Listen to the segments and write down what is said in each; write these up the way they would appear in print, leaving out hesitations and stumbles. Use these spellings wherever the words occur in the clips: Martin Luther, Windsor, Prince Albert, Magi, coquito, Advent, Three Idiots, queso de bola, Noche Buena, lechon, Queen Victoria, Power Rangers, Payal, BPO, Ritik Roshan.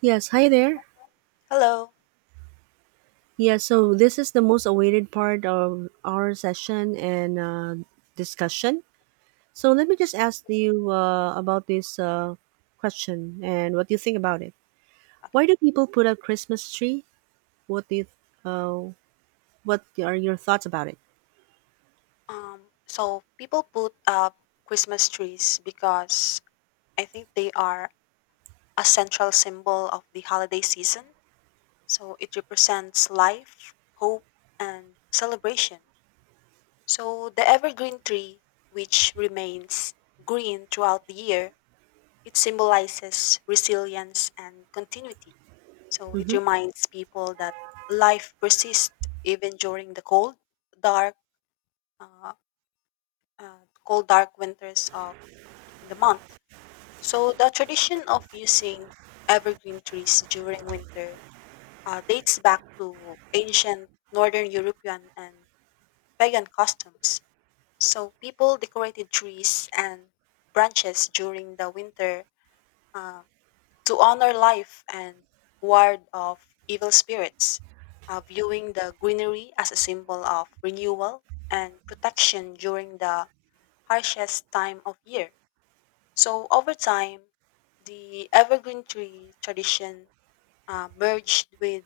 Yes, hi there. Hello. Yeah, so this is the most awaited part of our session and discussion. So let me just ask you about this question and what you think about it. Okay. Why do people put up Christmas tree? What do you, uh, what are your thoughts about it? So people put up Christmas trees because I think they are a central symbol of the holiday season. So it represents life, hope, and celebration. So the evergreen tree, which remains green throughout the year, it symbolizes resilience and continuity. So it hmm reminds people that life persists even during the dark, uh, cold dark winters of in the month. So the tradition of using evergreen trees during winter dates back to ancient northern European and pagan customs. So people decorated trees and branches during the winter uh, to honor life and ward off evil spirits, viewing the greenery as a symbol of renewal and protection during the harshest time of year. So over time, the evergreen tree tradition merged with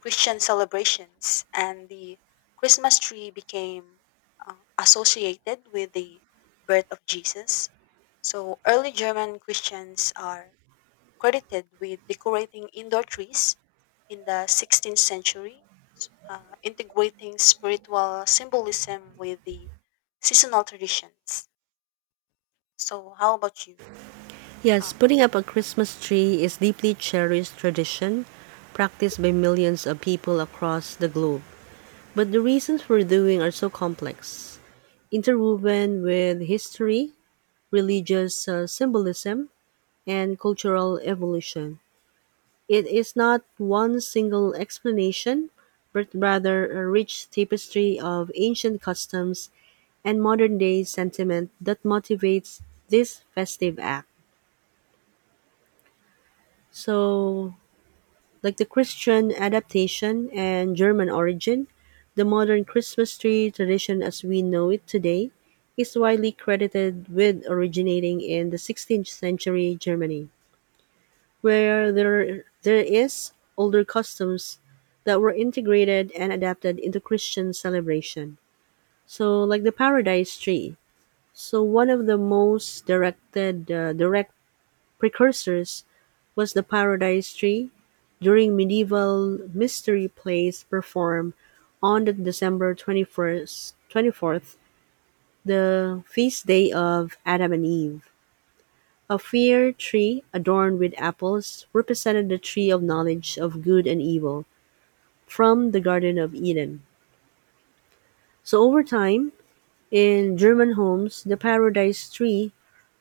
Christian celebrations, and the Christmas tree became associated with the birth of Jesus. So early German Christians are credited with decorating indoor trees in the 16th century, integrating spiritual symbolism with the seasonal traditions. So, how about you? Uh, Yes, putting up a Christmas tree is deeply cherished tradition practiced by millions of people across the globe. But the reasons for doing are so complex, interwoven with history, religious symbolism, and cultural evolution. It is not one single explanation, but rather a rich tapestry of ancient customs and modern day sentiment that motivates this festive act. So, like the Christian adaptation and German origin, the modern Christmas tree tradition as we know it today is widely credited with originating in the 16th century Germany, where there is older customs that were integrated and adapted into Christian celebration. So, like the Paradise Tree. So, one of the direct precursors was the Paradise Tree during medieval mystery plays performed on the December 24th, the feast day of Adam and Eve. A fir tree adorned with apples represented the tree of knowledge of good and evil from the Garden of Eden. So over time, in German homes, the Paradise Tree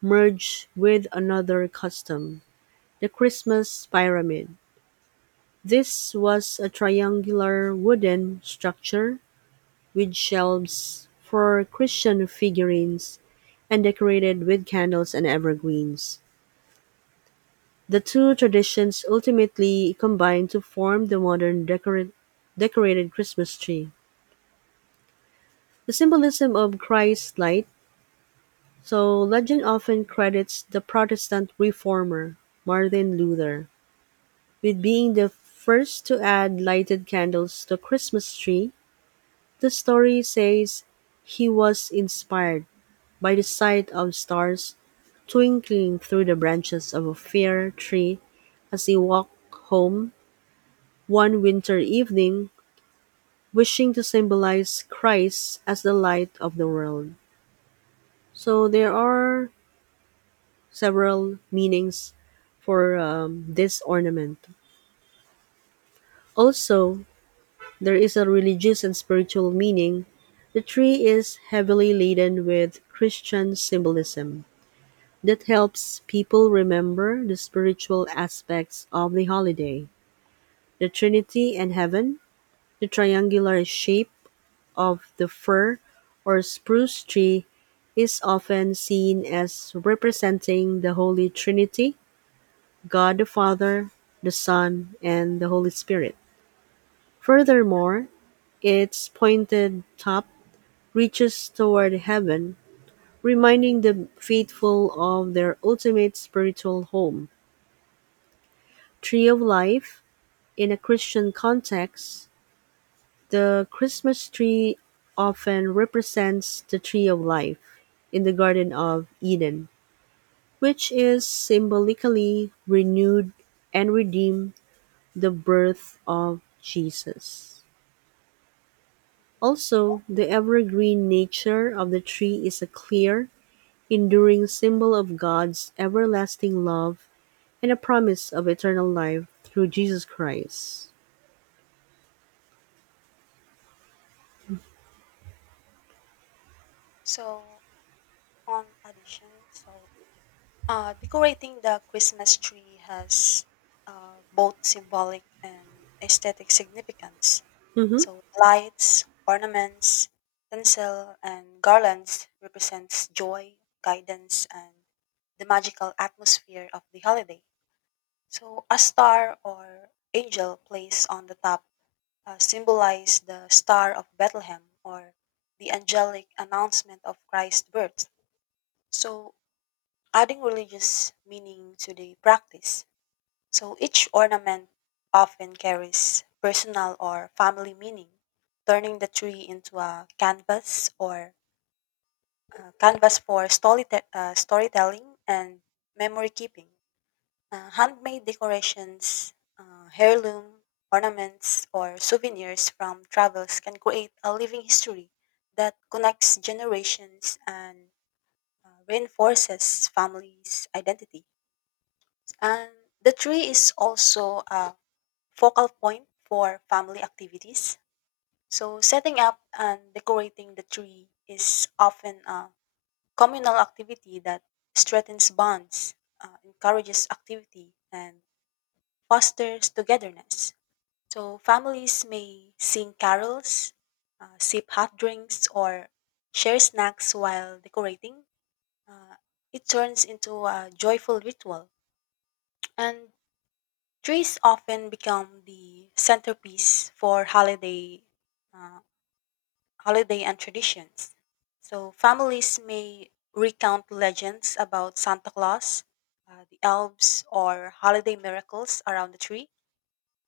merged with another custom, the Christmas pyramid. This was a triangular wooden structure with shelves for Christian figurines and decorated with candles and evergreens. The two traditions ultimately combined to form the decorated Christmas tree. The symbolism of Christ's light, so legend often credits the Protestant reformer Martin Luther with being the first to add lighted candles to Christmas tree. The story says he was inspired by the sight of stars twinkling through the branches of a fir tree as he walked home one winter evening, wishing to symbolize Christ as the light of the world. So there are several meanings for this ornament. Also, there is a religious and spiritual meaning. The tree is heavily laden with Christian symbolism. That helps people remember the spiritual aspects of the holiday: the Trinity and Heaven, the triangular shape of the fir or spruce tree is often seen as representing the Holy Trinity, God the Father, the Son, and the Holy Spirit. Furthermore, its pointed top reaches toward heaven, reminding the faithful of their ultimate spiritual home. Tree of Life. In a Christian context, the Christmas tree often represents the tree of life in the Garden of Eden, which is symbolically renewed and redeemed the birth of Jesus. Also, the evergreen nature of the tree is a clear, enduring symbol of God's everlasting love and a promise of eternal life through Jesus Christ. so, addition. So decorating the Christmas tree has both symbolic and aesthetic significance. Mhm. So, lights, ornaments, tinsel, and garlands represents joy, guidance, and the magical atmosphere of the holiday. So, a star or angel placed on the top symbolize the Star of Bethlehem or the angelic announcement of Christ's birth. So, adding religious meaning to the practice. So each ornament often carries personal or family meaning, turning the tree into a canvas for storytelling and memory keeping. Handmade decorations, heirloom ornaments, or souvenirs from travels can create a living history that connects generations and reinforces families' identity. And the tree is also a focal point for family activities. So, setting up and decorating the tree is often a communal activity that strengthens bonds, encourages activity, and fosters togetherness. So, families may sing carols, sip hot drinks, or share snacks while decorating. Uh, it turns into a joyful ritual. And trees often become the centerpiece for uh, holiday and traditions. So families may recount legends about Santa Claus, the elves, or holiday miracles around the tree.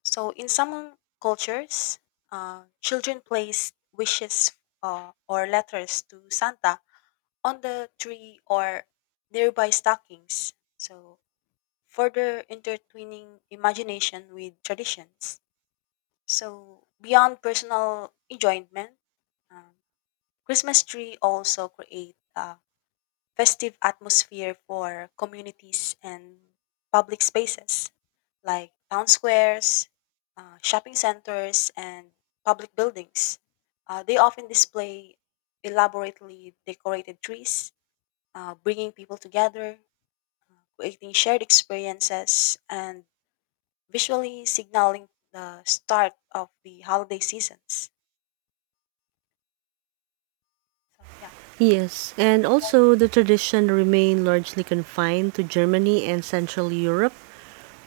So in some cultures, children place wishes or letters to Santa on the tree or nearby stockings. So further intertwining imagination with traditions. So beyond personal enjoyment, um, Christmas tree also create a festive atmosphere for communities and public spaces like town squares, shopping centers, and public buildings. They often display elaborately decorated trees, bringing people together, creating shared experiences, and visually signaling the start of the holiday seasons. So yeah. Yes, and also the tradition remained largely confined to Germany and Central Europe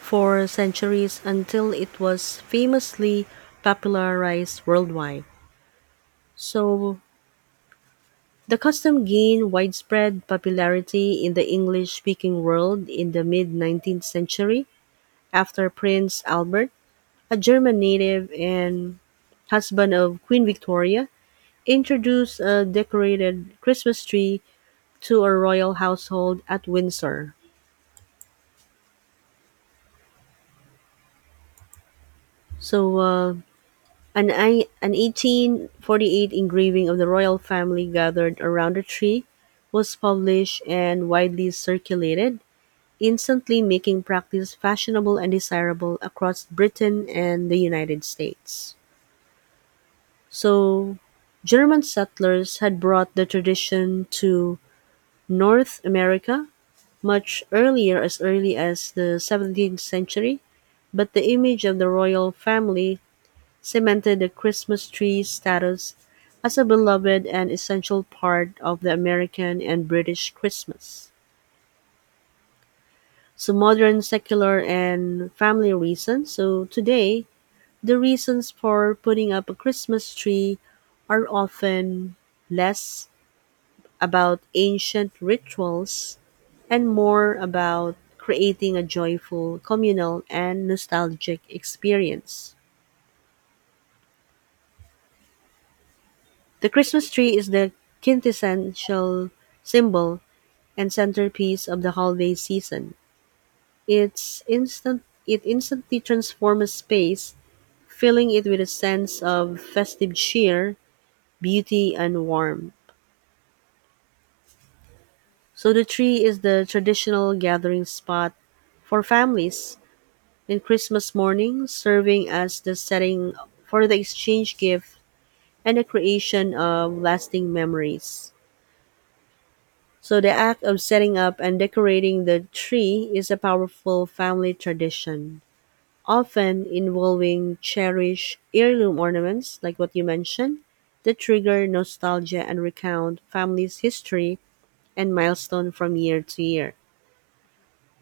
for centuries until it was famously popularized worldwide. So, the custom gained widespread popularity in the English speaking world in the mid 19th century after Prince Albert, a German native and husband of Queen Victoria, introduced a decorated Christmas tree to a royal household at Windsor. So, uh, an 1848 engraving of the royal family gathered around a tree was published and widely circulated, instantly making practice fashionable and desirable across Britain and the United States. So, German settlers had brought the tradition to North America much earlier, as early as the 17th century, but the image of the royal family cemented the Christmas tree's status as a beloved and essential part of the American and British Christmas. So, modern, secular, and family reasons. So, today, the reasons for putting up a Christmas tree are often less about ancient rituals and more about creating a joyful, communal, and nostalgic experience. The Christmas tree is the quintessential symbol and centerpiece of the holiday season. It instantly transforms a space, filling it with a sense of festive cheer, beauty and warmth. So the tree is the traditional gathering spot for families and Christmas morning serving as the setting for the exchange gift and the creation of lasting memories. So the act of setting up and decorating the tree is a powerful family tradition, often involving cherished heirloom ornaments, like what you mentioned, that trigger nostalgia and recount family's history and milestone from year to year.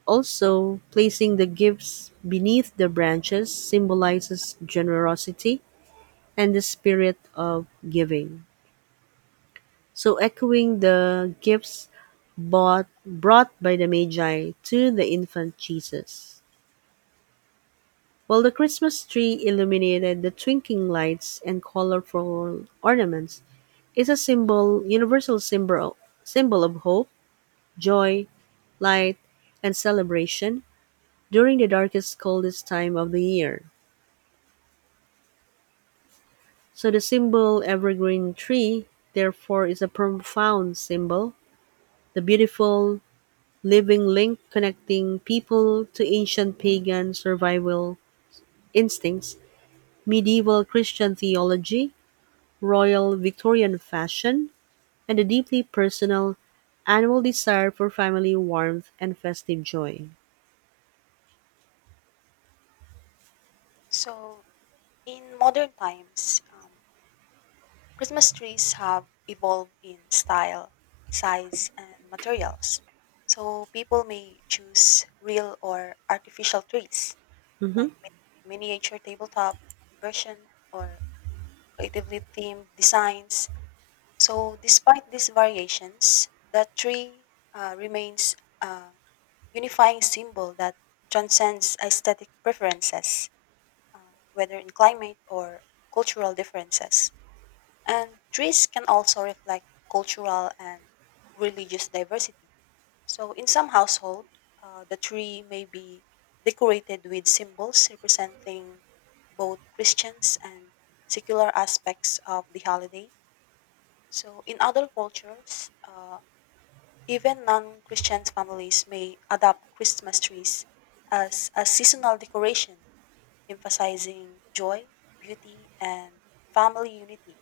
Also, placing the gifts beneath the branches symbolizes generosity and the spirit of giving. So, echoing the gifts brought by the Magi to the infant Jesus. While the Christmas tree illuminated the twinkling lights and colorful ornaments is a symbol of hope, joy, light, and celebration during the darkest, coldest time of the year. So the symbol evergreen tree, therefore, is a profound symbol, the beautiful living link connecting people to ancient pagan survival instincts, medieval Christian theology, royal Victorian fashion, and a deeply personal, annual desire for family warmth and festive joy. So in modern times, Christmas trees have evolved in style, size, and materials. So people may choose real or artificial trees, Mm-hmm. like miniature tabletop version or creatively themed designs. So despite these variations, the tree remains a unifying symbol that transcends aesthetic preferences, whether in climate or cultural differences. And trees can also reflect cultural and religious diversity. So, in some households, the tree may be decorated with symbols representing both Christians and secular aspects of the holiday. So, in other cultures, even non Christian families may adopt Christmas trees as a seasonal decoration emphasizing joy, beauty, and family unity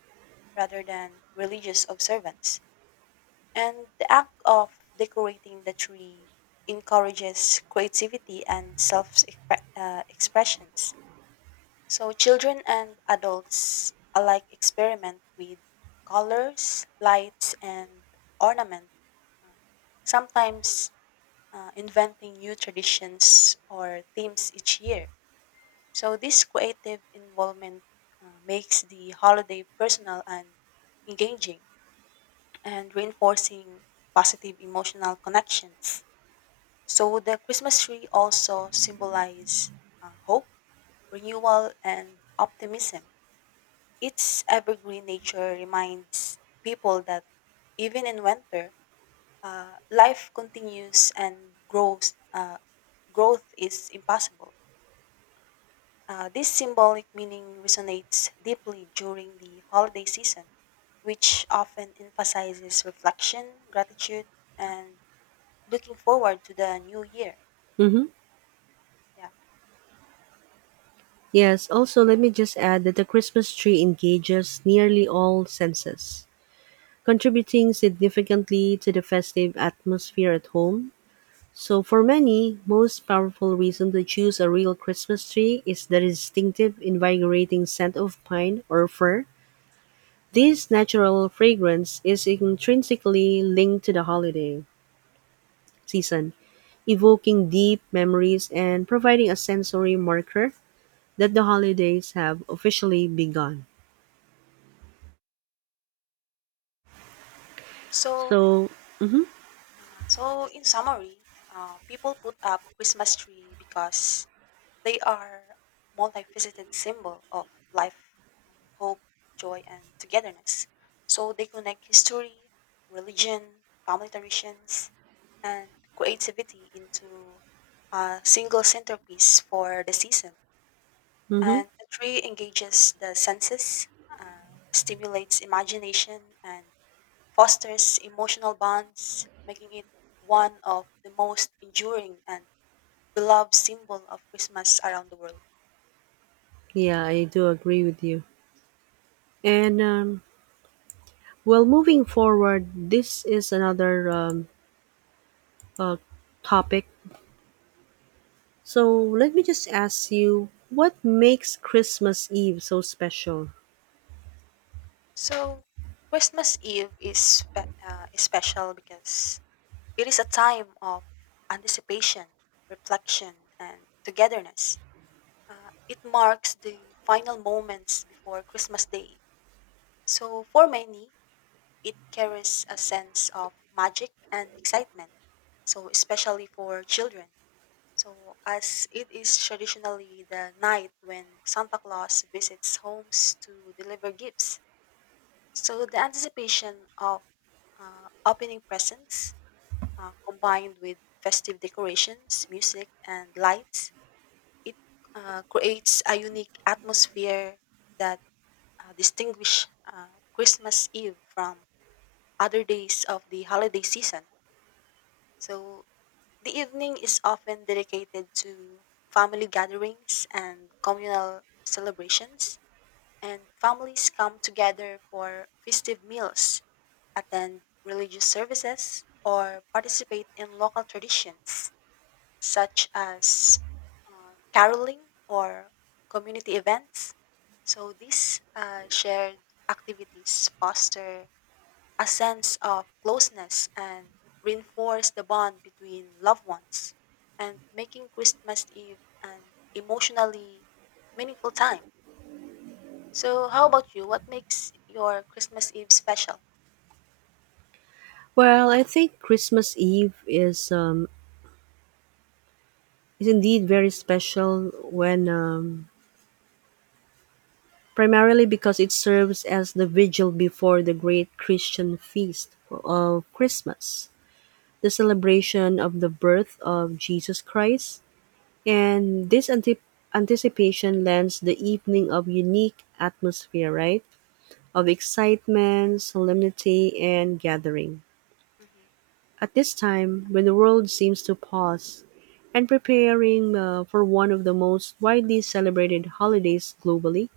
rather than religious observance. And the act of decorating the tree encourages creativity and self expressions. So, children and adults alike experiment with colors, lights, and ornament, sometimes inventing new traditions or themes each year. So this creative involvement makes the holiday personal and engaging and reinforcing positive emotional connections. So the Christmas tree also symbolizes hope, renewal, and optimism. Its evergreen nature reminds people that even in winter, life continues and grows. Growth is impossible. This symbolic meaning resonates deeply during the holiday season, which often emphasizes reflection, gratitude, and looking forward to the new year. Mm-hmm. Yeah. Yes, also let me just add that the Christmas tree engages nearly all senses, contributing significantly to the festive atmosphere at home. So for many, most powerful reason to choose a real Christmas tree is the distinctive invigorating scent of pine or fir. This natural fragrance is intrinsically linked to the holiday season, evoking deep memories and providing a sensory marker that the holidays have officially begun. So, So, so in summary, people put up Christmas tree because they are multifaceted symbol of life, hope, joy, and togetherness. So they connect history, religion, family traditions, and creativity into a single centerpiece for the season. hmm And the tree engages the senses, stimulates imagination, and fosters emotional bonds, making it one of the most enduring and beloved symbol of Christmas around the world. yeah, I do agree with you. And moving forward, this is another uh, topic. So let me just ask you, what makes Christmas Eve so special? So, Christmas Eve is is special because it is a time of anticipation, reflection, and togetherness. It marks the final moments before Christmas Day. So, for many, it carries a sense of magic and excitement. So, especially for children. So, as it is traditionally the night when Santa Claus visits homes to deliver gifts. So the anticipation of opening presents combined with festive decorations, music, and lights, it creates a unique atmosphere that distinguish Christmas Eve from other days of the holiday season. So the evening is often dedicated to family gatherings and communal celebrations, and families come together for festive meals attend religious services, or participate in local traditions such as caroling or community events. So these shared activities foster a sense of closeness and reinforce the bond between loved ones and making Christmas Eve an emotionally meaningful time. So, how about you? What makes your Christmas Eve special? Well, I think Christmas Eve is indeed very special when primarily because it serves as the vigil before the great Christian feast of Christmas, the celebration of the birth of Jesus Christ, and this anticipation lends the evening of unique atmosphere, right? Of excitement, solemnity, and gathering. hmm At this time, when the world seems to pause and preparing for one of the most widely celebrated holidays globally,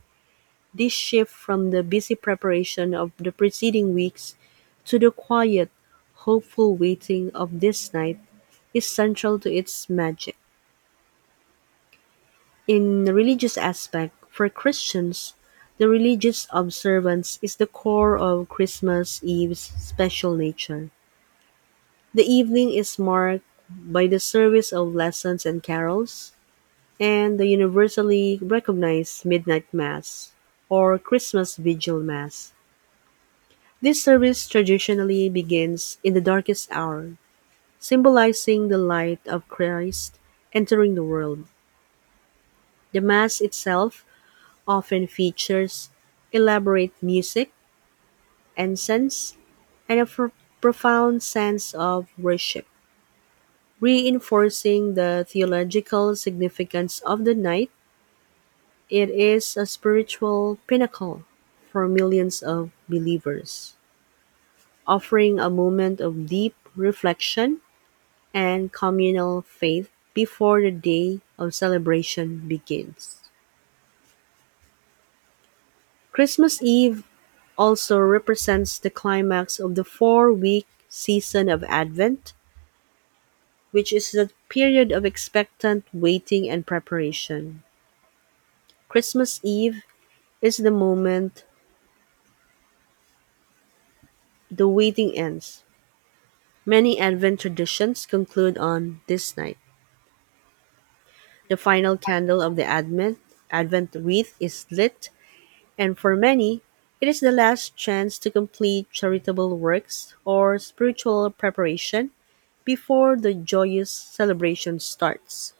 this shift from the busy preparation of the preceding weeks to the quiet, hopeful waiting of this night is central to its magic. In the religious aspect, for Christians, the religious observance is the core of Christmas Eve's special nature. The evening is marked by the service of lessons and carols, and the universally recognized Midnight Mass or Christmas Vigil Mass. This service traditionally begins in the darkest hour, symbolizing the light of Christ entering the world. The Mass itself often features elaborate music, incense, and a profound sense of worship. Reinforcing the theological significance of the night, it is a spiritual pinnacle for millions of believers, offering a moment of deep reflection and communal faith before the day of celebration begins. Christmas Eve also represents the climax of the 4 week season of Advent, which is the period of expectant waiting and preparation. Christmas Eve is the moment the waiting ends. Many Advent traditions conclude on this night. The hmm final candle of the Advent wreath is lit. And for many, it is the last chance to complete charitable works or spiritual preparation before the joyous celebration starts.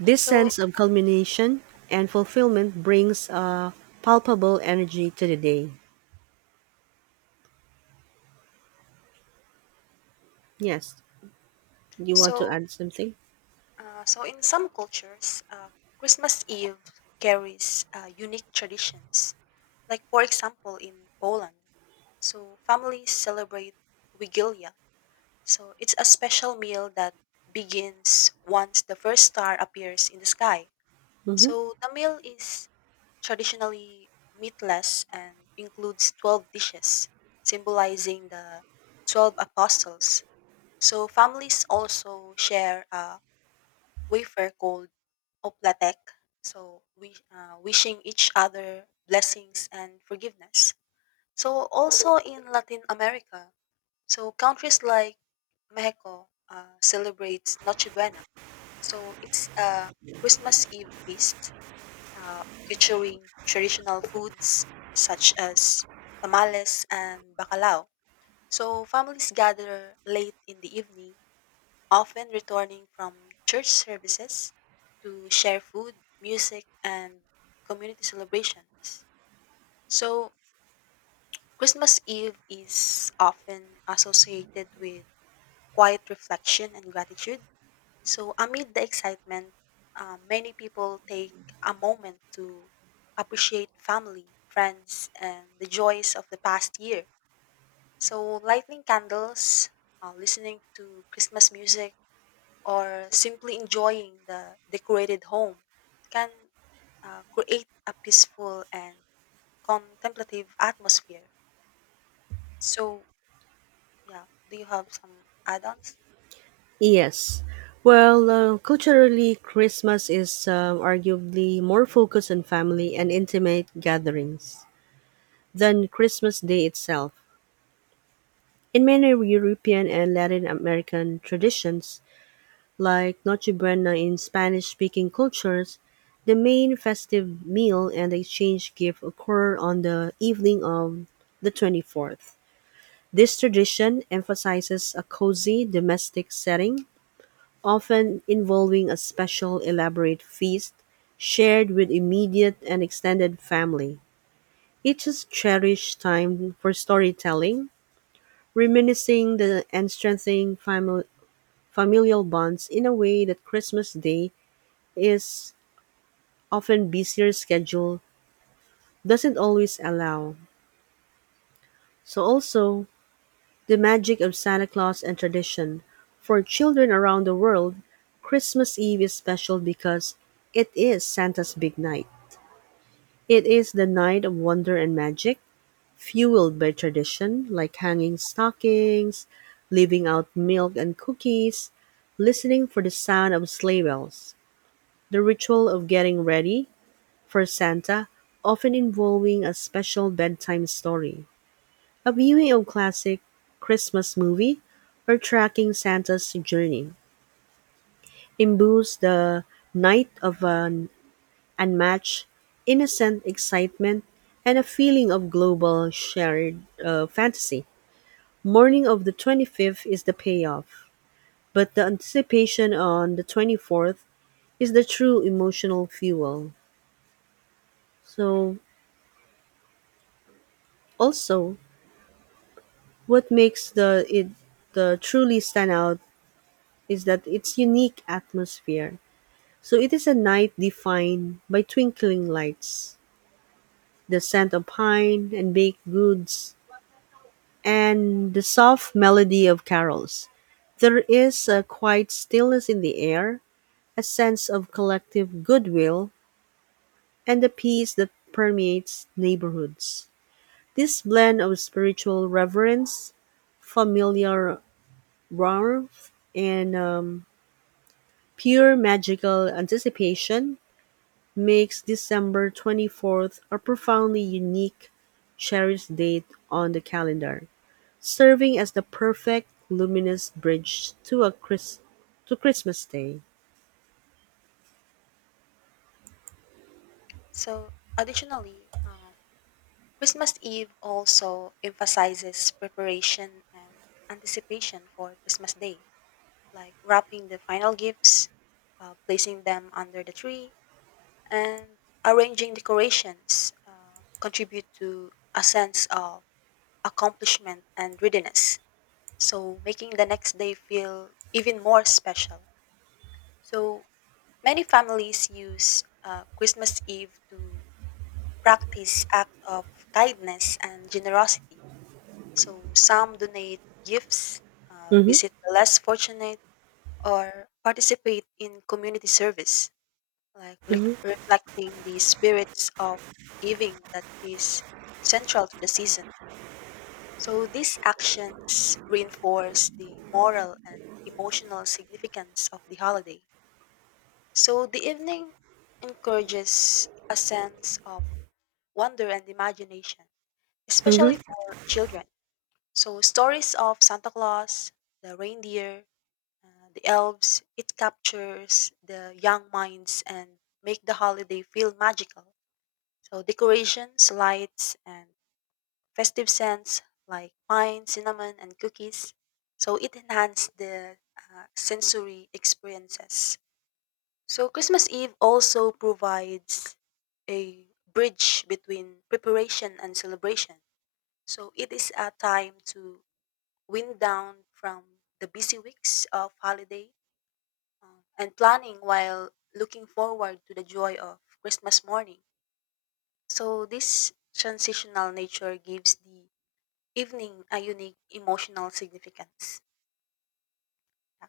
This So, sense of culmination and fulfillment brings a palpable energy to the day. Yes, you want to so add something? In some cultures, Christmas Eve carries unique traditions. Like, for example, in Poland, so families celebrate Wigilia. So, it's a special meal that begins once the first star appears in the sky. Mm-hmm. So, the meal is traditionally meatless and includes 12 dishes, symbolizing the 12 apostles. So, families also share a wafer called Oplatek. So we wishing each other blessings and forgiveness. So also in Latin America, so countries like Mexico celebrates Noche Buena. So it's a Christmas Eve feast featuring traditional foods such as tamales and bacalao. So families gather late in the evening often returning from church services to share food, music, and community celebrations. So, Christmas Eve is often associated with quiet reflection and gratitude. So, amid the excitement, many people take a moment to appreciate family, friends, and the joys of the past year. So, lighting candles, listening to Christmas music, or simply enjoying the decorated home can create a peaceful and contemplative atmosphere. So, yeah, do you have some add ons? Yes. Well, culturally, Christmas is arguably more focused on family and intimate gatherings than Christmas Day itself. In many European and Latin American traditions, like Noche Buena in Spanish speaking cultures, the main festive meal and the exchange gift occur on the evening of the 24th. This tradition emphasizes a cozy domestic setting, often involving a special elaborate feast shared with immediate and extended family. It is cherished time for storytelling, reminiscing the and strengthening family familial bonds in a way that Christmas Day is often busier schedule doesn't always allow. So also the magic of Santa Claus and tradition. For children around the world, Christmas Eve is special because it is Santa's big night. It is the night of wonder and magic, fueled by tradition like hanging stockings, leaving out milk and cookies, listening for the sound of sleigh bells. The ritual of getting ready for Santa, often involving a special bedtime story, a viewing of classic Christmas movie, or tracking Santa's journey, imbues the night of an unmatched, innocent excitement and a feeling of global shared fantasy. Morning of the 25th is the payoff, but the anticipation on the 24th is the true emotional fuel. So, also, what makes the it the truly stand out is that its unique atmosphere. So it is a night defined by twinkling lights, the scent of pine and baked goods, and the soft melody of carols. There is a quiet stillness in the air, a sense of collective goodwill, and the peace that permeates neighborhoods. This blend of spiritual reverence, familiar warmth, and pure magical anticipation makes December 24th a profoundly unique, cherished date on the calendar, serving as the perfect luminous bridge to Christmas Day. So, additionally, Christmas Eve also emphasizes preparation and anticipation for Christmas Day, like wrapping the final gifts, placing them under the tree, and arranging decorations contribute to a sense of accomplishment and readiness, so making the next day feel even more special. So many families use Christmas Eve to practice act of kindness and generosity. So some donate gifts, Mhm. visit the less fortunate, or participate in community service, like Mhm. reflecting the spirits of giving that is central to the season. So these actions reinforce the moral and emotional significance of the holiday. So the evening encourages a sense of wonder and imagination, especially Mhm. for children. So stories of Santa Claus, the reindeer, the elves, it captures the young minds and make the holiday feel magical. So decorations, lights, and festive scents like pine, cinnamon, and cookies. So it enhanced the sensory experiences. So Christmas Eve also provides a bridge between preparation and celebration. So it is a time to wind down from the busy weeks of holiday and planning while looking forward to the joy of Christmas morning. So this transitional nature gives the evening, a unique emotional significance. Yeah,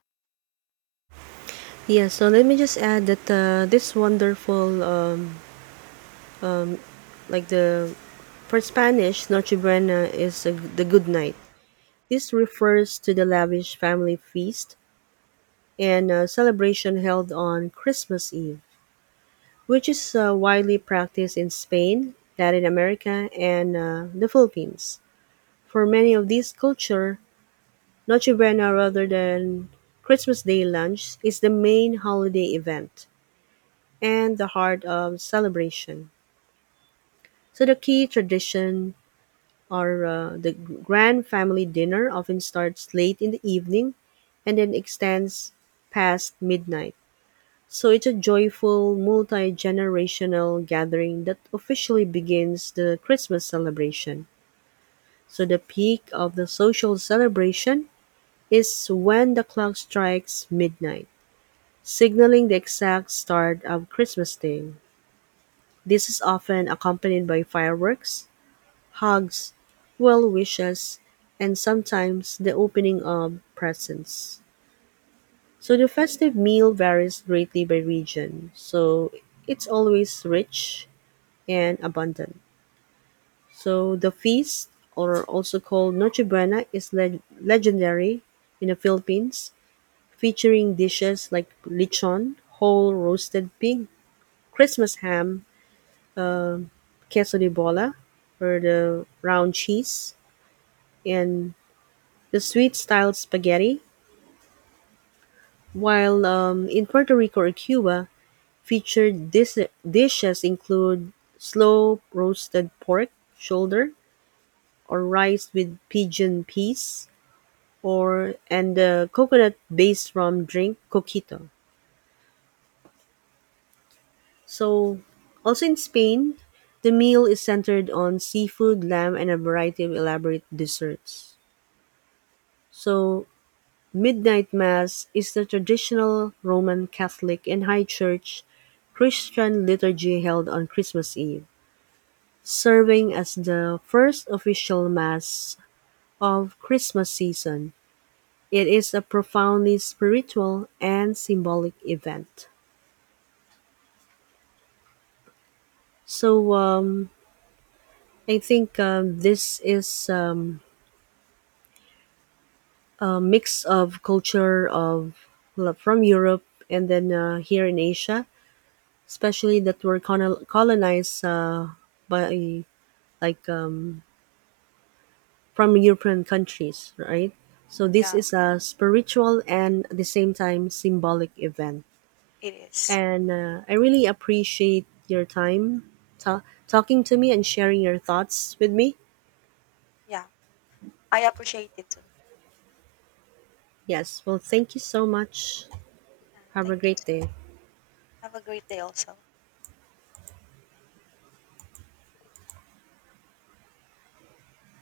Yeah, so let me just add that this wonderful, like the for Spanish, Noche Buena is a, the good night. This refers to the lavish family feast and celebration held on Christmas Eve, which is widely practiced in Spain, Latin America, and the Philippines. For many of these culture, Noche Buena rather than Christmas Day lunch is the main holiday event and the heart of celebration. So the key tradition are the grand family dinner often starts late in the evening and then extends past midnight. So it's a joyful, multi generational gathering that officially begins the Christmas celebration. So the peak of the social celebration is when the clock strikes midnight, signaling the exact start of Christmas Day. This is often accompanied by fireworks, hugs, well wishes, and sometimes the opening of presents. So the festive meal varies greatly by region. So it's always rich and abundant. So the feast, or also called Noche Buena, is legendary in the Philippines, featuring dishes like lechon, whole roasted pig, Christmas ham, queso de bola, or the round cheese, and the sweet style spaghetti. While in Puerto Rico or Cuba, featured dishes include slow roasted pork shoulder or rice with pigeon peas or and the coconut based rum drink coquito. So, also in Spain, the meal is centered on seafood, lamb, and a variety of elaborate desserts. So, midnight mass is the traditional Roman Catholic and High Church Christian liturgy held on Christmas Eve, serving as the first official mass of Christmas season. It is a profoundly spiritual and symbolic event. So I think this is a mix of culture of well, from Europe and then here in Asia, especially that were colonized by like um, from European countries, right? So this yeah, is a spiritual and at the same time symbolic event, it is. and I really appreciate your time ta- talking to me and sharing your thoughts with me. Yeah, I appreciate it too. Yes, well, thank you so much. Have a Thank you. great Too. day. Have a great day also.